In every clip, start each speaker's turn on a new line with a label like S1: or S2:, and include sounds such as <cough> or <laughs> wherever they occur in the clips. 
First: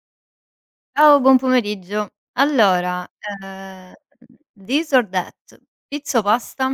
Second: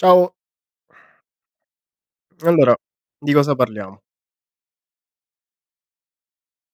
S1: Ciao,
S2: Ciao, buon pomeriggio.
S1: allora
S2: Allora,
S1: di cosa
S2: ehm,
S1: parliamo?
S2: this or that, pizza o pasta?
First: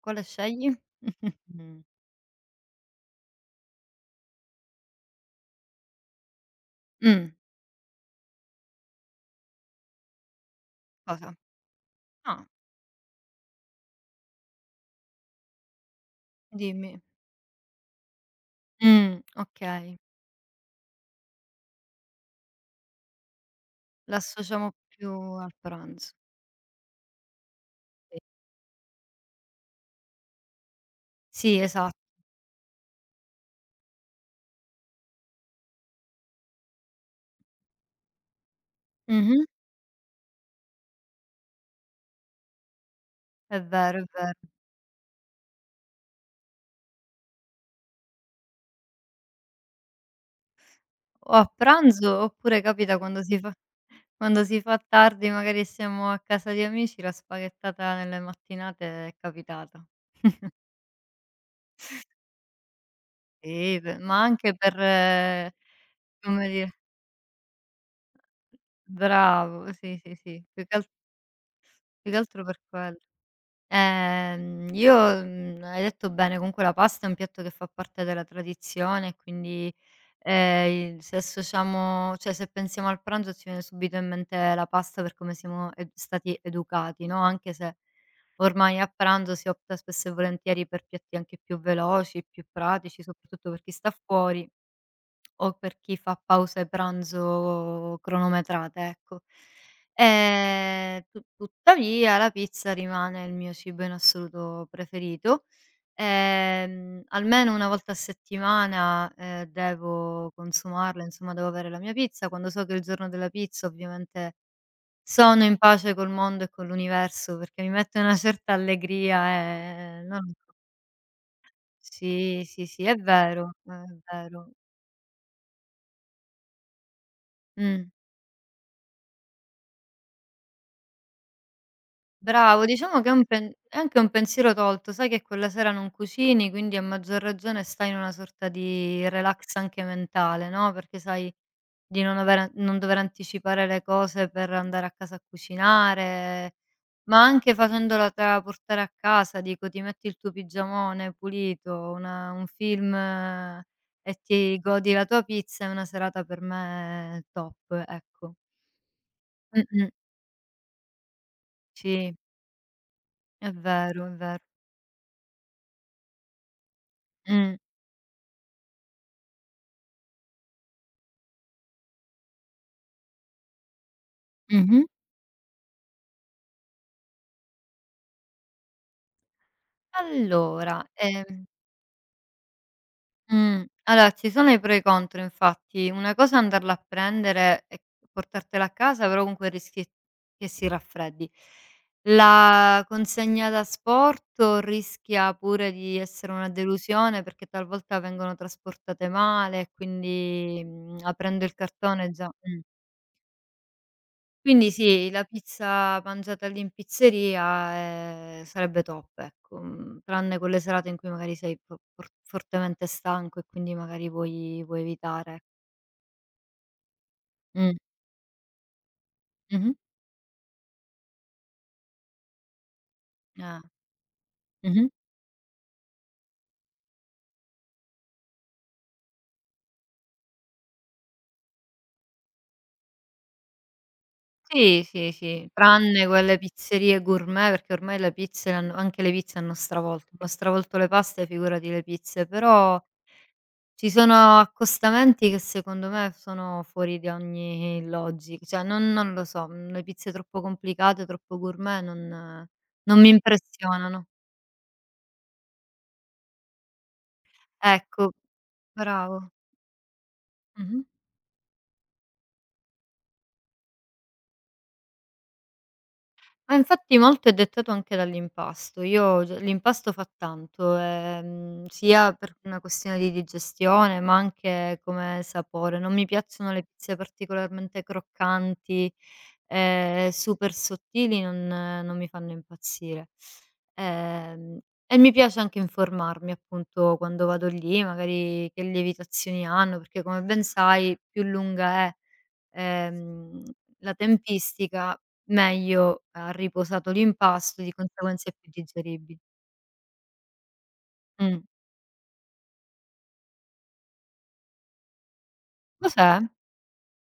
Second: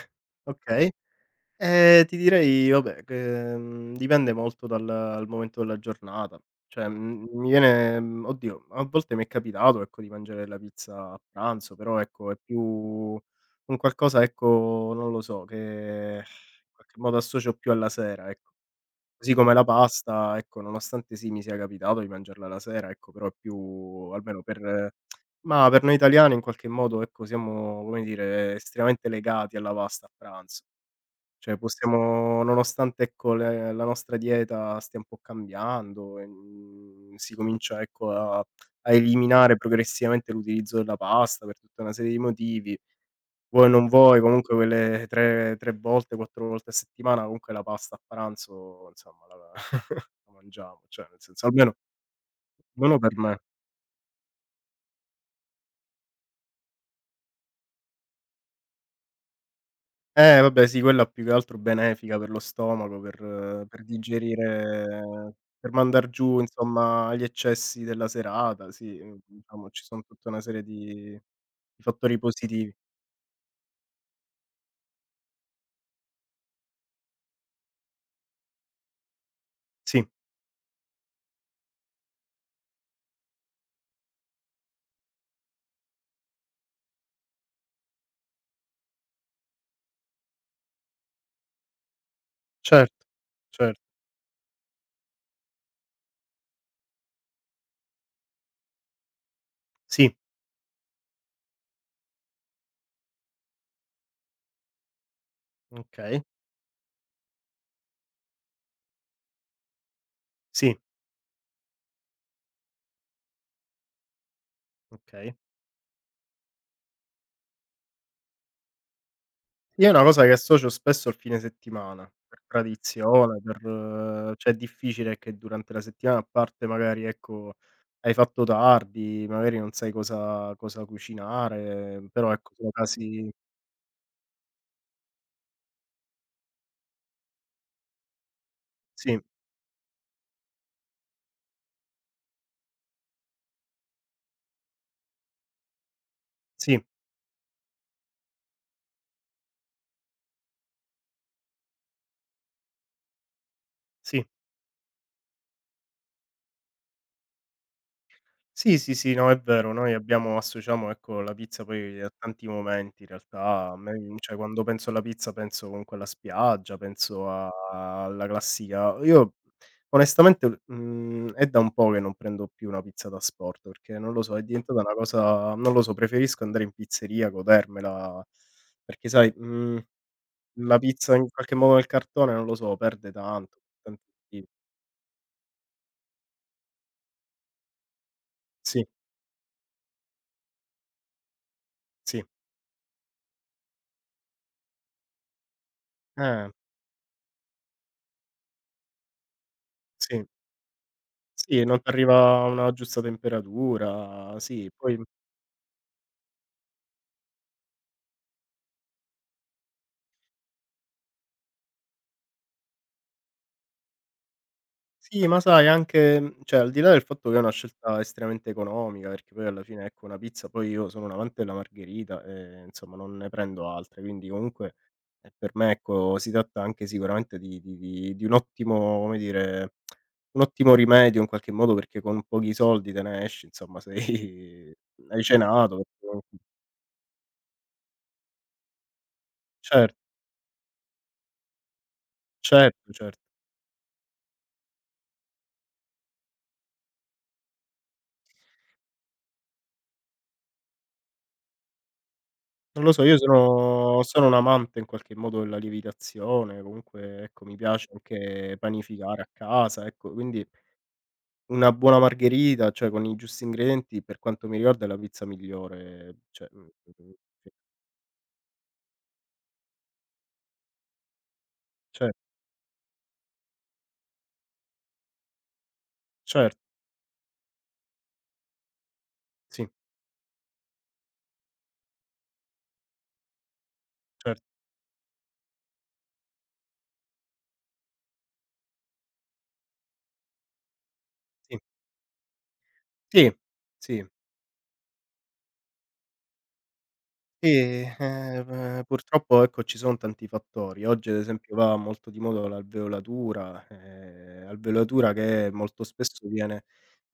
S2: Quale scegli?
S1: Okay,
S2: <laughs>
S1: ti direi vabbè che, dipende molto dal momento della giornata, cioè,
S2: Mh,
S1: mi viene oddio, a volte mi è capitato, ecco, di mangiare la pizza a
S2: cosa?
S1: pranzo, però ecco è
S2: Ah,
S1: più un qualcosa, ecco, non lo so, che in qualche
S2: dimmi.
S1: modo associo più alla sera, ecco. Così come la
S2: Okay,
S1: pasta, ecco, nonostante sì, mi sia capitato di mangiarla la sera, ecco, però è più, almeno
S2: l'associamo
S1: per
S2: più al
S1: mah, per noi
S2: pranzo.
S1: italiani in qualche modo, ecco, siamo, come dire, estremamente legati alla pasta a pranzo. Cioè
S2: Sì, esa
S1: possiamo, nonostante, ecco, le la nostra dieta stia un po' cambiando, si comincia, ecco, a
S2: mh-mh,
S1: eliminare progressivamente l'utilizzo della pasta per tutta una serie di motivi.
S2: è
S1: Vuoi o non
S2: vero, è
S1: vuoi,
S2: vero.
S1: comunque quelle tre volte, quattro volte a settimana, comunque la pasta a pranzo insomma la <laughs> la mangiamo, cioè nel
S2: O a
S1: senso almeno,
S2: pranzo oppure capita
S1: per
S2: quando si
S1: me.
S2: fa <laughs> quando si fa tardi, magari siamo a casa di amici, la spaghettata nelle mattinate è capitata.
S1: Eh vabbè sì, quella più che altro benefica per lo stomaco, per
S2: Sì,
S1: per
S2: pe ma anche per
S1: digerire, per mandar giù
S2: come dire.
S1: insomma gli eccessi della serata, sì, diciamo
S2: Bravo,
S1: ci
S2: sì,
S1: son
S2: sì,
S1: tutta una
S2: sì,
S1: serie di
S2: più che
S1: fattori
S2: altro per
S1: positivi.
S2: quello. Io, hai detto bene, comunque la pasta è un piatto che fa parte della tradizione, quindi,
S1: Sì,
S2: il se associamo, cioè, se pensiamo al pranzo ci viene subito in mente la pasta per come siamo ed stati educati, no, anche se ormai a pranzo si opta spesso e volentieri per piatti anche più veloci, più pratici,
S1: certo,
S2: soprattutto per chi
S1: cer
S2: sta fuori o per chi fa pause pranzo cronometrate, ecco.
S1: sì,
S2: Tu Tuttavia la pizza rimane il mio cibo in assoluto preferito.
S1: okay,
S2: Almeno una volta a settimana, devo
S1: sì,
S2: consumarla, insomma devo avere la mia pizza. Quando so che è il giorno della pizza ovviamente
S1: okay.
S2: sono in pace col mondo e con l'universo, perché mi mette una certa allegria
S1: Io è
S2: e
S1: una
S2: non
S1: cosa
S2: lo
S1: che
S2: so.
S1: associo spesso al fine settimana, per
S2: Sì, sì, sì, è
S1: tradizione,
S2: vero,
S1: per
S2: è
S1: cioè
S2: vero.
S1: è difficile che durante la settimana, a parte magari ecco,
S2: Mh.
S1: hai fatto tardi, magari non sai cosa cucinare, però ecco
S2: Bravo,
S1: sono
S2: diciamo che
S1: casi.
S2: è anche un pensiero tolto, sai che quella sera non cucini, quindi a maggior ragione stai in una sorta di
S1: Sì,
S2: relax anche mentale, no, perché sai di non dover anticipare le cose per andare a casa a cucinare,
S1: sì,
S2: ma anche facendola tra portare a casa, dico ti metti il tuo pigiamone pulito, una un film, e
S1: sì.
S2: ti godi la tua pizza, è una serata per me top, ecco.
S1: Sì, sì, sì, no, è vero.
S2: Mh-mh.
S1: Noi abbiamo associamo, ecco, la pizza poi a
S2: Sì,
S1: tanti momenti in
S2: è
S1: realtà. A me,
S2: vero, è
S1: cioè
S2: vero.
S1: quando penso alla pizza penso comunque alla spiaggia, penso a
S2: Mh.
S1: alla classica, io onestamente, è da un po' che non prendo più una pizza da sport, perché non lo so, è diventata
S2: Mh-mh.
S1: una cosa, non lo so, preferisco andare in pizzeria, godermela, perché sai, la
S2: Allora,
S1: pizza in qualche modo nel cartone, non lo so, perde tanto. Tanti
S2: allora ci
S1: sì,
S2: sono i pro e i contro infatti. Una cosa è andarla a prendere e portartela a
S1: sì.
S2: casa, però comunque rischi che si raffreddi.
S1: Sì.
S2: La consegna da asporto rischia pure di essere una
S1: Eh,
S2: delusione, perché talvolta vengono trasportate male e
S1: sì.
S2: quindi, aprendo il
S1: Sì, non
S2: cartone già.
S1: t'arriva
S2: Mh.
S1: una giusta temperatura, sì,
S2: Quindi
S1: poi
S2: sì, la pizza mangiata lì in pizzeria, sarebbe top, ecco, tranne quelle serate in cui magari sei fo for fortemente stanco e quindi magari vuoi
S1: sì, ma
S2: evitare.
S1: sai anche, cioè al di là del fatto che è una
S2: Mh.
S1: scelta estremamente economica, perché poi alla
S2: Mh-mh.
S1: fine ecco una pizza, poi io sono un amante della margherita e insomma non ne
S2: Eh.
S1: prendo altre, quindi comunque,
S2: Mh-mh.
S1: per me ecco si tratta anche sicuramente di un ottimo, come dire, un ottimo rimedio in qualche modo, perché con pochi soldi te ne esci, insomma <laughs> sei
S2: Sì, sì,
S1: hai
S2: sì,
S1: cenato,
S2: tranne quelle pizzerie gourmet, perché ormai le pizze hanno
S1: certo,
S2: stravolto, hanno stravolto le paste, figurati le pizze, però
S1: certo, cer
S2: ci sono accostamenti che secondo me sono fuori di ogni logica, cioè non lo so, le pizze troppo complicate, troppo gourmet non
S1: non lo
S2: non
S1: so,
S2: mi
S1: io sono
S2: impressionano.
S1: sono un amante in qualche modo della lievitazione, comunque ecco mi piace
S2: Ecco,
S1: anche panificare a
S2: bravo.
S1: casa, ecco, quindi
S2: Mh-mh.
S1: una buona margherita, cioè con i giusti ingredienti, per quanto mi riguarda è la pizza migliore, cioè,
S2: Ma
S1: mhmm,
S2: infatti molto è
S1: sì,
S2: dettato anche dall'impasto. Io g L'impasto fa tanto,
S1: cer
S2: sia per una questione di digestione, ma anche come sapore. Non mi
S1: cer
S2: piacciono le pizze particolarmente croccanti,
S1: sì,
S2: super sottili, non mi fanno impazzire.
S1: cer
S2: Ehm, e mi piace anche informarmi, appunto, quando vado lì, magari che lievitazioni hanno, perché come ben sai più
S1: sì,
S2: lunga è,
S1: sì,
S2: ehm, la
S1: sì.
S2: tempistica, meglio ha riposato
S1: Sì,
S2: l'impasto, di conseguenza è più
S1: p
S2: digeribile.
S1: purtroppo ecco ci son tanti fattori. Oggi ad
S2: Mh.
S1: esempio va molto di moda l'alveolatura, alveolatura che molto
S2: Cos'è?
S1: spesso viene.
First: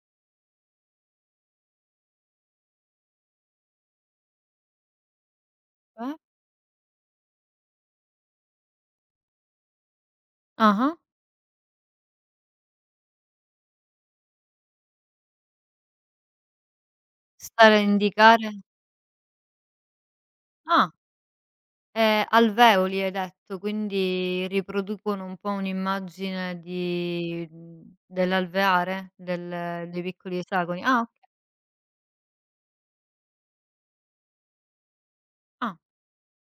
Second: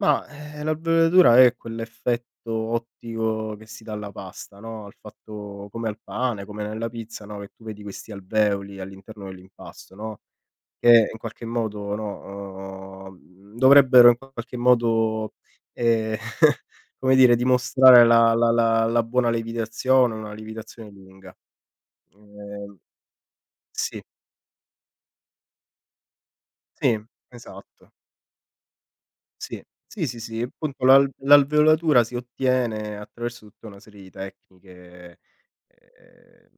S1: Ma, l'alveolatura è quell'effetto ottico che si dà alla pasta, no, al fatto come al
S2: Cioè?
S1: pane, come nella pizza, no, che tu vedi questi alveoli all'interno dell'impasto, no?
S2: Ah-ah.
S1: Che in qualche modo, no, dovrebbero in qualche modo, ehm, <laughs> come dire,
S2: Stare a
S1: dimostrare la la
S2: indicare.
S1: la la buona lievitazione, una lievitazione
S2: Ah,
S1: lunga. Ehm,
S2: alveoli hai detto,
S1: sì,
S2: quindi riproducono un po' un'immagine
S1: sì,
S2: di,
S1: esatto.
S2: dell'alveare?
S1: Sì,
S2: Del Dei
S1: sì, sì,
S2: piccoli
S1: sì,
S2: esagoni?
S1: appunto
S2: Ah, oka
S1: l'alveolatura si ottiene attraverso tutta una serie di tecniche,
S2: ah,
S1: ehm,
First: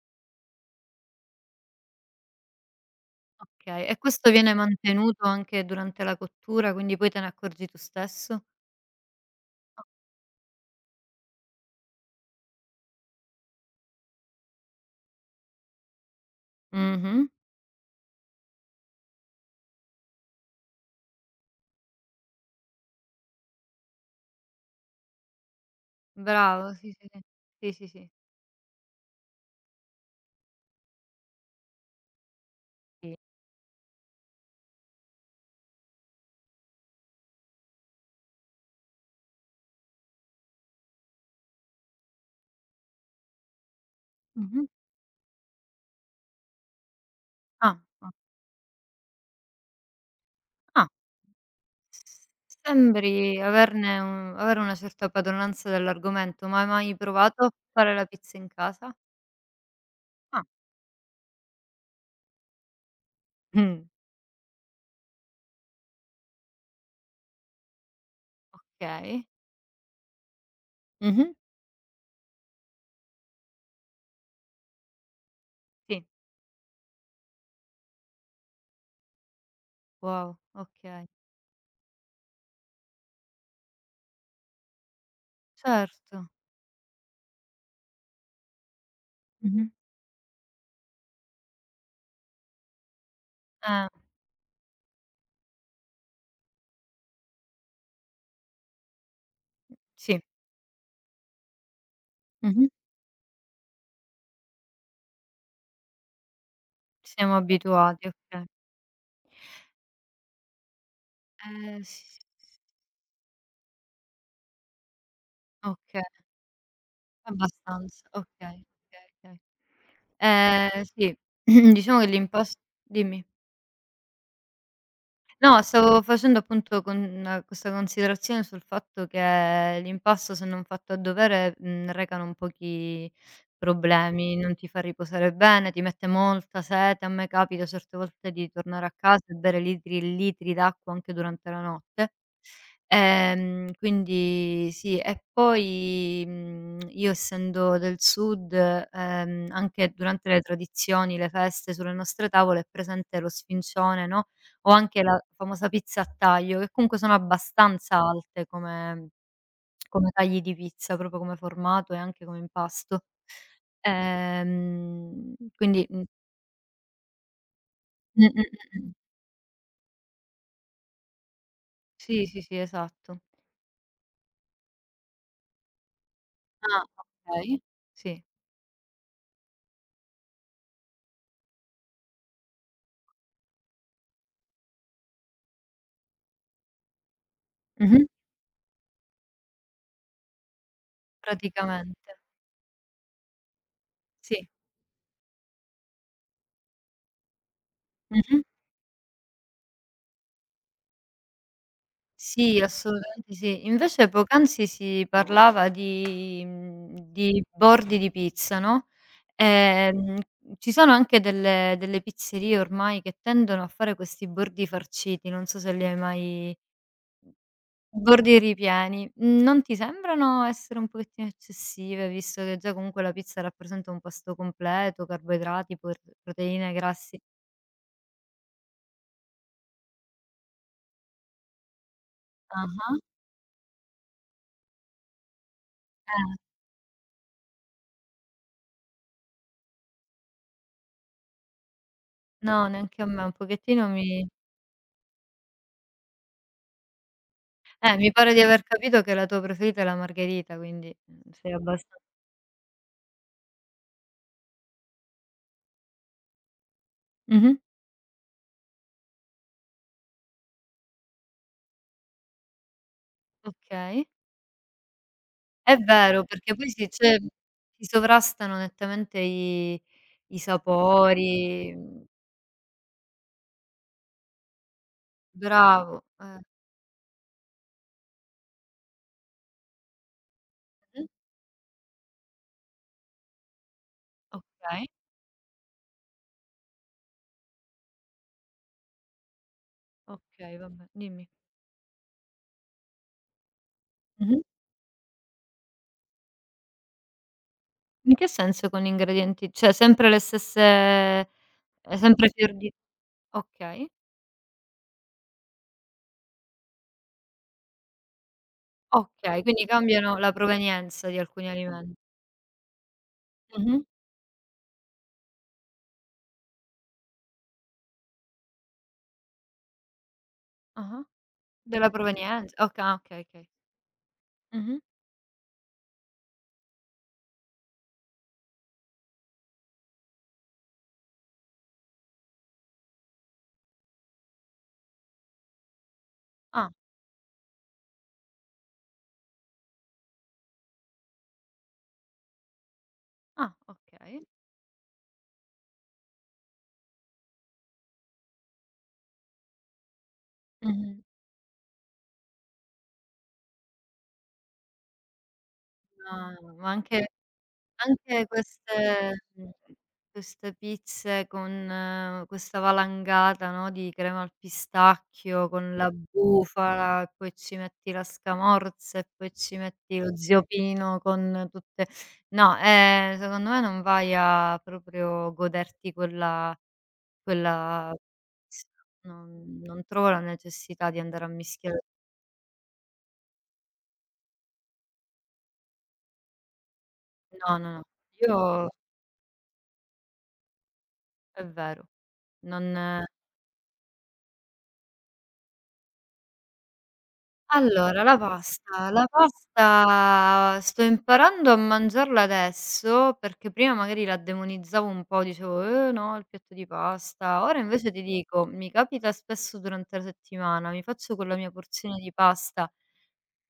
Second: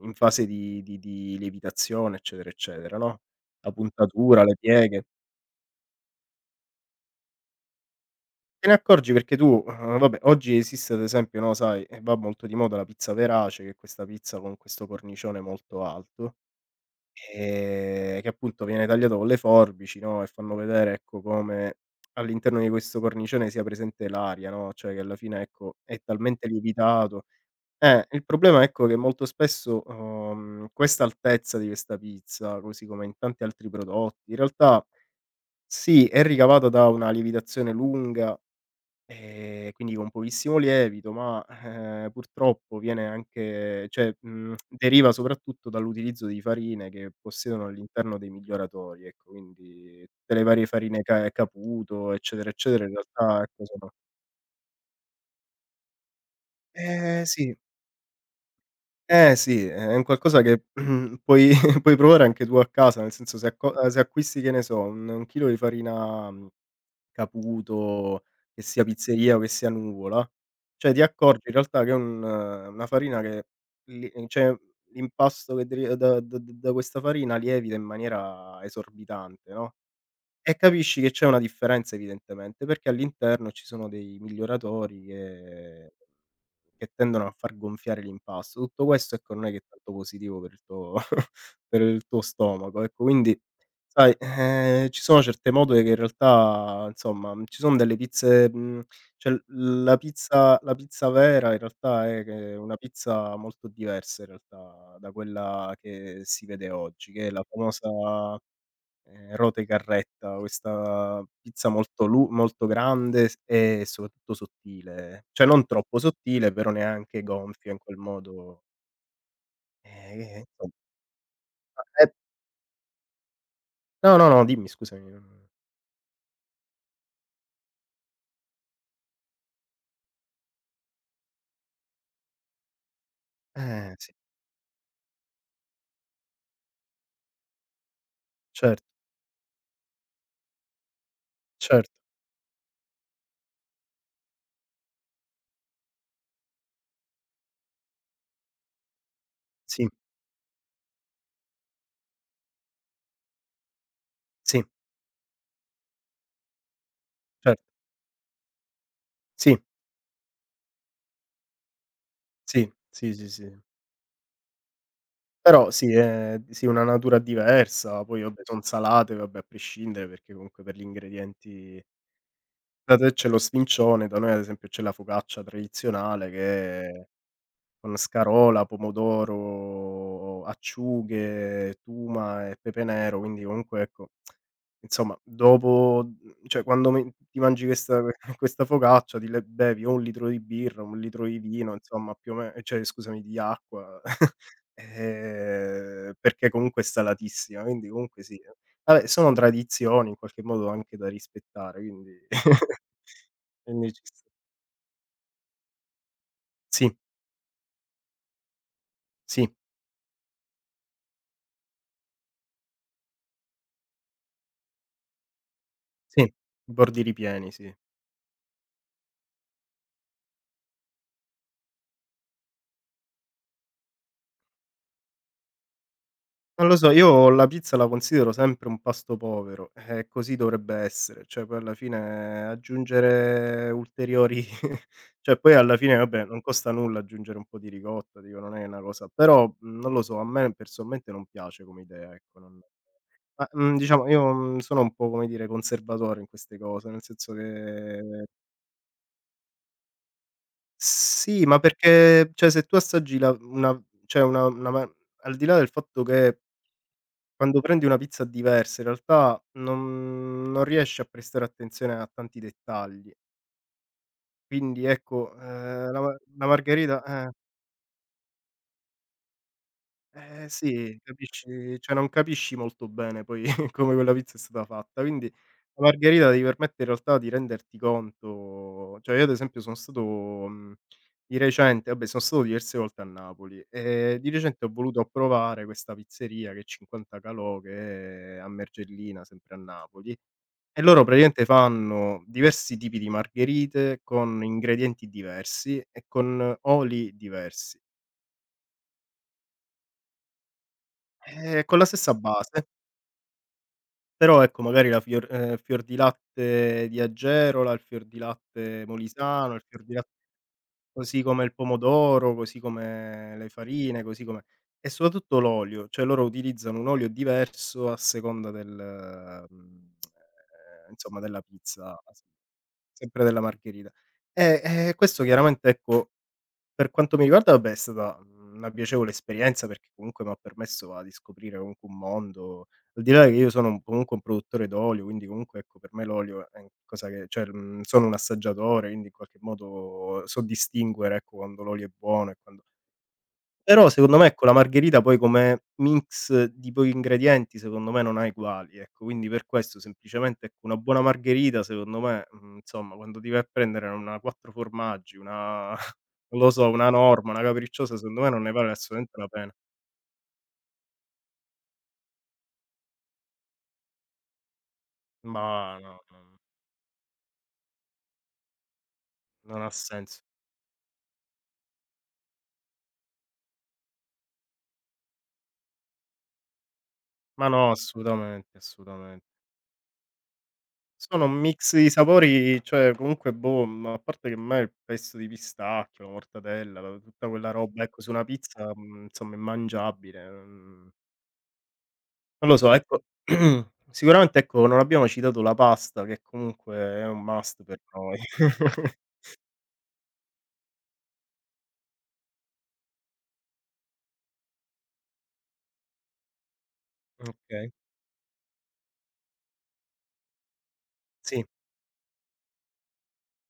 S1: in fase di lievitazione, eccetera, eccetera, no, la
S2: okay. E questo
S1: puntatura,
S2: viene
S1: le pieghe.
S2: mantenuto anche durante la cottura, quindi poi te ne accorgi tu stesso?
S1: Te ne accorgi perché tu, vabbè, oggi esiste ad esempio, no, sai, va molto di moda la pizza verace, che è questa pizza con questo cornicione molto alto,
S2: Mh-mh.
S1: che appunto viene tagliato con le forbici, no, e fanno vedere, ecco, come all'interno di questo cornicione sia presente l'aria, no, cioè che alla fine, ecco, è talmente
S2: Bravo, sì, sì, sì.
S1: lievitato.
S2: Sì, sì,
S1: Eh,
S2: sì.
S1: il problema, ecco, che molto spesso, questa altezza di questa pizza, così come in
S2: Sì.
S1: tanti altri prodotti, in realtà sì, è ricavata da una lievitazione lunga. Quindi con pochissimo lievito, ma, purtroppo viene anche, cioè,
S2: Mh-mh.
S1: deriva soprattutto dall'utilizzo di farine che possiedono
S2: Ah, ah.
S1: all'interno dei miglioratori, ecco, quindi tutte le varie
S2: Ah.
S1: farine ca
S2: S
S1: Caputo, eccetera, eccetera, in
S2: Sembri
S1: realtà ecco sono.
S2: averne un avere una certa padronanza dell'argomento, ma hai mai
S1: Eh sì,
S2: provato a fare la pizza in casa?
S1: eh sì, è un qualcosa
S2: Ah.
S1: che <clears throat> puoi <laughs> puoi provare anche tu a casa, nel senso se acco
S2: Mh.
S1: se acquisti, che ne so, un chilo di farina Caputo, che sia
S2: Okay.
S1: pizzeria o che sia Nuvola, cioè ti
S2: Mh-mh.
S1: accorgi in realtà che è un una farina che li, cioè l'impasto che deri
S2: Sì.
S1: da da da questa farina lievita in maniera esorbitante, no,
S2: Wow,
S1: e capisci
S2: okay.
S1: che c'è una differenza evidentemente, perché all'interno ci sono dei miglioratori che
S2: Certo.
S1: tendono a far gonfiare l'impasto. Tutto questo, ecco, non è che è
S2: Mh-mh.
S1: tanto positivo per il tuo <laughs> per il tuo stomaco, ecco. Quindi
S2: Eh,
S1: sai, ci sono certe mode che in realtà insomma, ci son delle pizze, cioè l la
S2: sì.
S1: pizza vera in realtà è che
S2: Mh-mh.
S1: una pizza molto diversa in realtà da quella che si vede oggi, che è
S2: Siamo
S1: la
S2: abituati,
S1: famosa,
S2: okay.
S1: rote carretta, questa pizza
S2: S
S1: molto grande s e soprattutto sottile, cioè non troppo
S2: okay,
S1: sottile, però neanche gonfia in quel
S2: abbastanza. Okay,
S1: modo,
S2: okay, okay.
S1: che insomma.
S2: Sì, <clears throat> diciamo che
S1: Eh,
S2: l'impas dimmi.
S1: no, no, no, dimmi scusami, non.
S2: No, stavo facendo appunto questa considerazione sul fatto che l'impasto, se non fatto a dovere, reca non pochi
S1: Eh sì,
S2: problemi, non ti fa riposare bene, ti mette molta sete. A me capita certe volte di
S1: certo,
S2: tornare a casa e bere litri e litri d'acqua anche durante la
S1: certo,
S2: notte. Quindi sì, e poi, io essendo del sud,
S1: sì,
S2: anche durante le tradizioni, le feste, sulle nostre tavole è presente lo sfincione, no?
S1: sì,
S2: O anche la famosa pizza a taglio, che comunque sono
S1: certo,
S2: abbastanza alte come
S1: sì,
S2: come tagli di pizza, proprio come formato e anche come
S1: sì,
S2: impasto.
S1: sì, sì, sì. Però
S2: Quindi.
S1: sì,
S2: Mh.
S1: sì, una natura diversa, poi
S2: Mh, mh,
S1: vabbè son
S2: mh, mh.
S1: salate, vabbè a prescindere perché comunque per gli ingredienti.
S2: Sì, sì, sì,
S1: Da te
S2: esatto.
S1: c'è lo sfincione, da noi ad esempio c'è la focaccia tradizionale
S2: Ah,
S1: che
S2: okay.
S1: con
S2: Sì.
S1: scarola, pomodoro, acciughe, tuma e pepe nero, quindi comunque ecco, insomma dopo, cioè quando me ti mangi questa
S2: Mh-mh.
S1: <laughs> questa focaccia ti le bevi o 1 litro di birra, 1 litro di vino,
S2: Praticamente.
S1: insomma più o me cioè scusami, di acqua, <laughs>
S2: Sì.
S1: perché comunque è salatissima, quindi comunque sì.
S2: Mh-mh.
S1: Vabbè sono tradizioni in qualche modo anche da rispettare, quindi
S2: Sì,
S1: <laughs>
S2: assolutamente sì.
S1: quindi ci
S2: Invece
S1: sta.
S2: poc'anzi si parlava
S1: Sì,
S2: di bordi di pizza, no,
S1: sì,
S2: ehm, ci sono anche delle pizzerie ormai che tendono a fare questi bordi farciti, non so se li hai
S1: sì,
S2: mai.
S1: i bordi ripieni, sì.
S2: Bordi ripieni. Mhmm, Non ti sembrano essere un pochettino eccessive, visto che già comunque la pizza rappresenta un pasto completo, carboidrati, por
S1: Non
S2: proteine,
S1: lo so,
S2: grassi.
S1: io la pizza la considero sempre un pasto povero, e così dovrebbe essere, cioè poi alla fine
S2: Ah-ah.
S1: aggiungere ulteriori <laughs> cioè poi alla fine vabbè, non
S2: Eh,
S1: costa nulla aggiungere un po' di ricotta, dico non è una cosa, però, non lo so, a me personalmente non piace come idea, ecco, non
S2: no, neanche a me, un
S1: ma,
S2: pochettino
S1: diciamo
S2: mi.
S1: io, sono un po', come dire, conservatore in queste cose, nel senso
S2: Mi
S1: che.
S2: pare di aver capito che la tua preferita è la margherita, quindi,
S1: Sì,
S2: sei
S1: ma
S2: abbastan
S1: perché cioè se tu assaggi la una cioè una ma al di là del fatto che
S2: mh-mh,
S1: quando prendi una pizza diversa in realtà non riesci a prestare attenzione a tanti dettagli.
S2: okay.
S1: Quindi ecco,
S2: È
S1: la ma
S2: vero,
S1: la
S2: perché poi
S1: margherita eh.
S2: si sovrastano nettamente i
S1: Eh sì,
S2: sapori,
S1: capisci cioè non capisci molto bene poi <laughs> come quella pizza è stata fatta, quindi la
S2: bravo,
S1: margherita ti permette in realtà di renderti conto, cioè io ad esempio sono stato,
S2: mh-mh,
S1: di recente, vabbè sono stato diverse volte a Napoli, e di recente ho
S2: okay,
S1: voluto provare questa pizzeria che è 50 Calò, che è a Mergellina, sempre a Napoli,
S2: okay,
S1: e
S2: vabbè,
S1: loro
S2: dimmi.
S1: praticamente fanno diversi tipi di margherite
S2: Mh-mh.
S1: con ingredienti diversi e con oli diversi,
S2: In che senso con ingredienti, cioè sempre le stesse,
S1: con la stessa
S2: sempre fior
S1: base.
S2: di okay,
S1: Però ecco magari la fior fior di latte di Agerola, il fior di latte
S2: okay,
S1: molisano, il
S2: quindi
S1: fior di latte,
S2: cambiano la provenienza di
S1: così come
S2: alcuni
S1: il
S2: alimen
S1: pomodoro, così come le
S2: mh-mh,
S1: farine, così come e soprattutto l'olio, cioè loro utilizzano un olio diverso a seconda mhmm,
S2: ah-ah,
S1: insomma della
S2: della
S1: pizza,
S2: provenienza, okay,
S1: sempre della
S2: okay.
S1: margherita. E
S2: Mh-mh.
S1: e questo chiaramente ecco, per quanto mi riguarda, vabbè, è stata, una piacevole esperienza perché comunque m'ha permesso va di scoprire comunque un mondo. Al di là che io sono un comunque un produttore d'olio, quindi comunque ecco per me l'olio è un
S2: Ah,
S1: cosa che cioè, sono un assaggiatore, quindi in qualche modo so distinguere ecco quando l'olio è buono e quando.
S2: ah,
S1: Però secondo me
S2: okay.
S1: ecco la margherita poi come mix di pochi ingredienti secondo me non ha eguali, ecco. Quindi per questo semplicemente ecco una
S2: Mh-mh.
S1: buona margherita secondo me, insomma quando ti vai a prendere una quattro formaggi, una <laughs>
S2: Ma
S1: non lo so,
S2: ma
S1: una
S2: anche
S1: norma, una capricciosa, secondo
S2: anche
S1: me non ne vale assolutamente la pena.
S2: queste pizze con questa valangata, no, di crema al pistacchio con
S1: Ma
S2: la
S1: no, non
S2: bufala, e poi ci metti la scamorza, e poi ci
S1: non ha
S2: metti lo
S1: senso.
S2: ziopino con tutte. No, secondo me non vai a proprio goderti quella
S1: Ma no,
S2: quella
S1: assolutamente,
S2: pizza.
S1: assolutamen
S2: Non trovo la necessità di andare
S1: Sono
S2: a
S1: un mix
S2: mischiare.
S1: di sapori, cioè comunque boh, a parte che a me il pesto di pistacchio, la mortadella, la tutta quella
S2: No, no,
S1: roba
S2: no.
S1: ecco su una
S2: Io.
S1: pizza, insomma è mangiabile,
S2: È vero.
S1: non lo so
S2: Non.
S1: ecco <clears throat> sicuramente ecco non abbiamo citato la pasta che comunque è un must per
S2: Allora
S1: noi.
S2: la pasta
S1: <laughs>
S2: la pasta sto imparando a mangiarla adesso, perché prima magari la demonizzavo un po', dicevo: "Eh no, il piatto di pasta". Ora
S1: Okay.
S2: invece ti dico, mi capita spesso durante la settimana, mi faccio quella
S1: Sì,
S2: mia porzione di pasta.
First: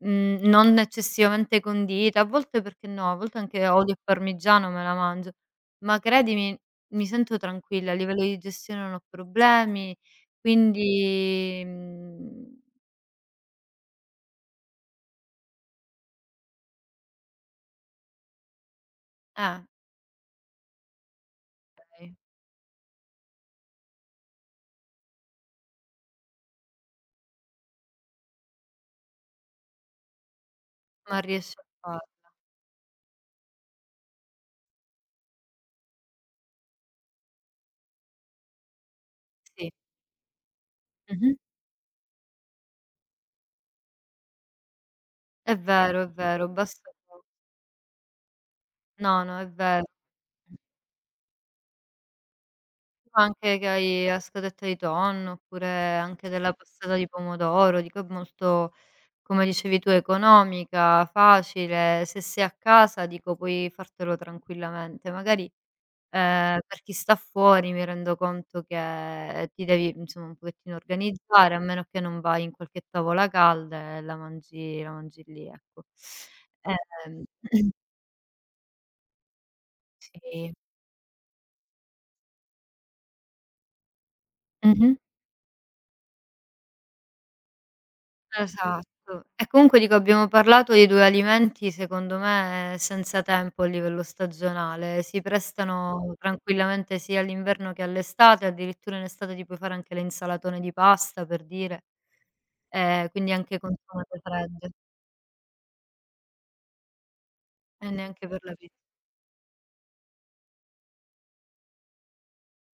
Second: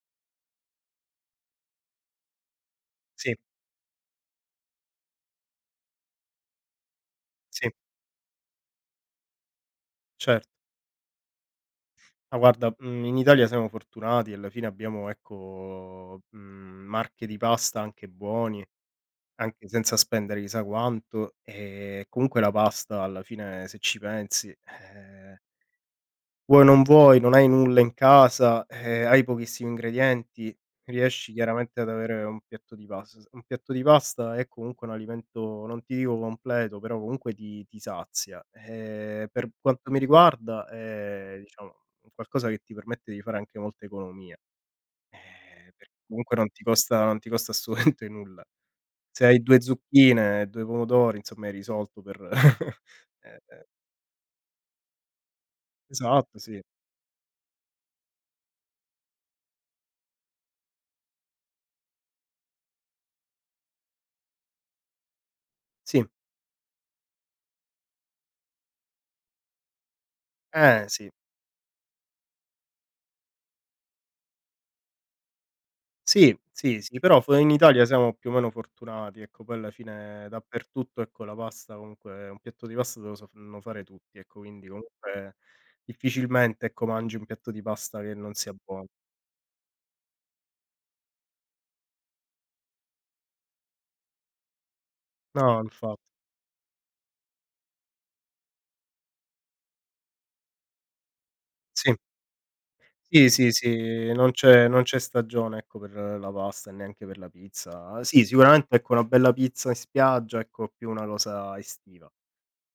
S2: Non eccessivamente condita, a volte perché no, a
S1: sì,
S2: volte anche olio e parmigiano me la mangio, ma credimi mi sento
S1: sì,
S2: tranquilla, a livello di digestione non ho problemi,
S1: certo.
S2: quindi,
S1: Ma
S2: mhmm
S1: guarda, in Italia siamo fortunati, alla fine abbiamo ecco, marche di pasta anche buoni.
S2: eh,
S1: Anche senza spendere chissà quanto, e
S2: okay,
S1: comunque la pasta alla fine se ci pensi, vuoi o non vuoi, non hai nulla in casa, hai pochissimi ingredienti,
S2: ma
S1: riesci
S2: riesci a
S1: chiaramente ad
S2: fare.
S1: avere un piatto di pasta. S un piatto di pasta è comunque un alimento, non ti dico completo, però comunque ti sazia. Per
S2: Sì.
S1: quanto mi riguarda
S2: Mh-mh.
S1: è, diciamo, un qualcosa che ti permette di fare anche molta economia, perché
S2: È
S1: comunque
S2: vero, basta
S1: non
S2: po
S1: ti costa assolutamente nulla.
S2: no,
S1: Se
S2: no,
S1: hai
S2: è
S1: due
S2: vero.
S1: zucchine e due pomodori, insomma hai risolto per <laughs> eh,
S2: Anche
S1: eh,
S2: che hai a scadetta di tonno, oppure anche
S1: esatto,
S2: della
S1: sì.
S2: passata di pomodoro, dico è molto, come dicevi tu, economica, facile. Se sei a casa dico puoi fartelo tranquillamente. Magari,
S1: Sì,
S2: per chi sta fuori mi rendo conto che ti devi, insomma, un pochettino
S1: eh sì.
S2: organizzare, a meno che non vai in qualche tavola calda e la mangi lì, ecco.
S1: Sì, sì, sì, però
S2: Ehm
S1: f in
S2: <clears throat>
S1: Italia siamo più o meno fortunati, ecco, poi alla fine
S2: sì.
S1: dappertutto, ecco, la pasta, comunque un piatto di pasta te lo sanno fare tutti, ecco, quindi
S2: Mh-mh.
S1: comunque difficilmente, ecco, mangi un piatto di pasta che non sia
S2: Esatto.
S1: buono.
S2: E comunque dico abbiamo parlato di due alimenti secondo me senza tempo a livello stagionale, si
S1: No, infatti.
S2: prestano tranquillamente sia all'inverno che all'estate, addirittura in estate ti puoi fare anche le insalatone di pasta per dire,
S1: Sì. Sì,
S2: quindi
S1: sì,
S2: anche
S1: sì,
S2: consumate fredde.
S1: non c'è stagione, ecco, per la pasta e neanche per la
S2: E
S1: pizza. Sì,
S2: neanche per la pi
S1: sicuramente, ecco, una bella pizza in spiaggia, ecco, è più una cosa estiva.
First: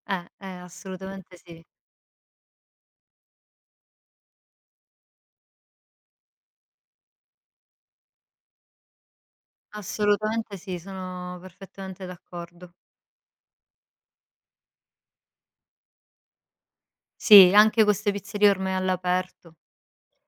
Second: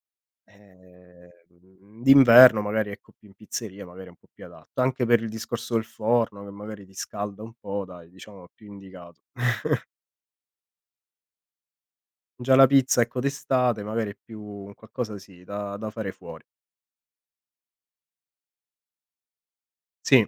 S1: Ehm,
S2: assolutamente sì.
S1: d'inverno magari, ecco, più in pizzeria, magari è un po' più adatto. Anche per il discorso del forno, che magari ti scalda un po', dai, diciamo è più indicato. <laughs>
S2: Assolutamente sì, sono perfettamente
S1: Già la
S2: d'accordo.
S1: pizza, ecco, d'estate magari è più un qualcosa sì, da fare fuori.
S2: Sì, anche queste pizzerie ormai all'aperto.
S1: Sì.